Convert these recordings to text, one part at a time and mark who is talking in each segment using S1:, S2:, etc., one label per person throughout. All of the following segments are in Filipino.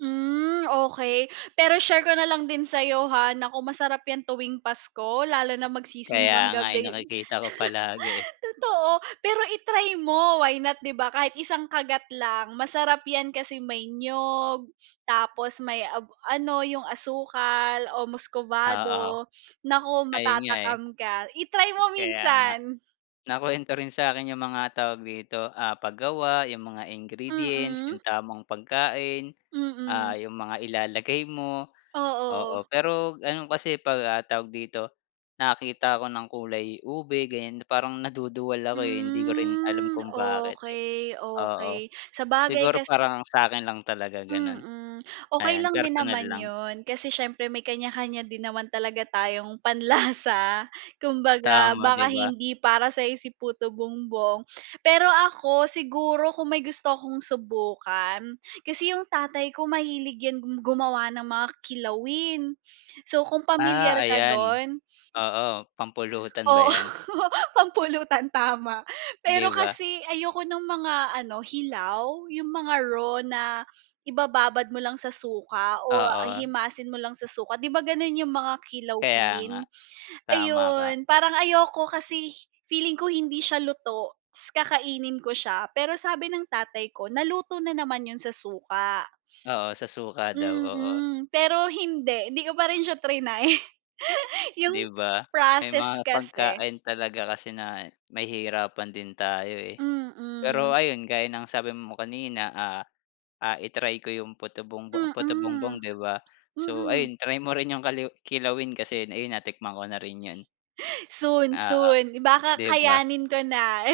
S1: Hmm, okey, pero share ko nalang din sayo, ha, naku, masarap yan tuwing Pasko lalo na
S2: Kaya
S1: mag-sisimbang
S2: nga eh,
S1: gabi,
S2: nakikita ko palagi, eh.
S1: totoo, pero i-try mo why not di ba, kahit isang kagat lang masarap yan kasi may niyog, tapos may ab ano yung asukal o
S2: Oo, oo.
S1: muscovado, naku,
S2: Ayun nga, eh.
S1: matatakam ka, i-try mo
S2: Kaya nga.
S1: minsan.
S2: Nakuwento rin sa akin yung mga tawag dito, ah, pag-gawa yung mga ingredients, yung
S1: Mm.
S2: tamang pagkain. Ah,
S1: Mm.
S2: yung mga ilalagay mo. Oo,
S1: Oo.
S2: pero ano kasi, eh, pag, ah, tawag dito, nakakita ako ng kulay ube ganyan, parang naduduwal ako, eh, hindi ko rin alam
S1: Hmm,
S2: kung bakit, eh.
S1: okey,
S2: Oo.
S1: okey, sabagay
S2: Siguro
S1: kasi
S2: parang sa akin lang talaga ganun.
S1: Mm, okey
S2: Ayan
S1: lang din
S2: personal
S1: naman
S2: lang.
S1: yun, kasi siyempre may kanya-kanya din naman talaga tayong panlasa, kumbaga
S2: Tama, di
S1: baka
S2: ba?
S1: hindi para sa'yo si puto bumbong. Pero ako siguro kung may gusto akong subukan, kasi yung tatay ko mahilig yan gu gumawa ng mga kilawin. So kung
S2: Ah,
S1: pamilyar ka
S2: ayan.
S1: dun.
S2: Oo, pampulutan ba
S1: Oo,
S2: yan?
S1: pampulutan tama. Pero
S2: 'Di ba?
S1: kasi ayoko nung mga ano, hilaw, 'yong mga raw na ibababad mo lang sa suka o
S2: Oo.
S1: himasin mo lang sa suka, 'di ba, gano'n 'yong mga
S2: Kaya nga.
S1: kilawin?
S2: Tama ka.
S1: Ayun parang ayoko kasi, feeling ko hindi siya luto, tas kakainin ko siya, pero sabi ng tatay ko naluto na naman 'yon sa suka.
S2: Oo, sa suka daw, oo.
S1: Mm, pero hindi hindi ko pa rin siya triny. Yung
S2: 'Di ba? May mga
S1: process kasi.
S2: pagkain talaga kasi na nahihirapan din tayo, eh. Pero
S1: Mm.
S2: ayun gaya ng sabi mo kanina, ah, ah, i-try ko 'yong puto bumbong puto bumbong
S1: Mm,
S2: 'di ba? So
S1: mm.
S2: ayun try mo rin 'yong kaliwi kilawin kasi ayun natikman ko na rin 'yan.
S1: Soon,
S2: Oo,
S1: soon baka
S2: di ba?
S1: kayanin ko na,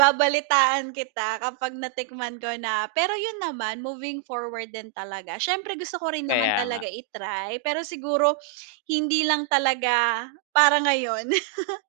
S1: babalitaan kita kapag natikman ko na, pero yun naman moving forward din talaga, siyempre gusto ko rin naman
S2: Kaya
S1: talaga
S2: nga.
S1: i-try pero siguro hindi lang talaga para ngayon.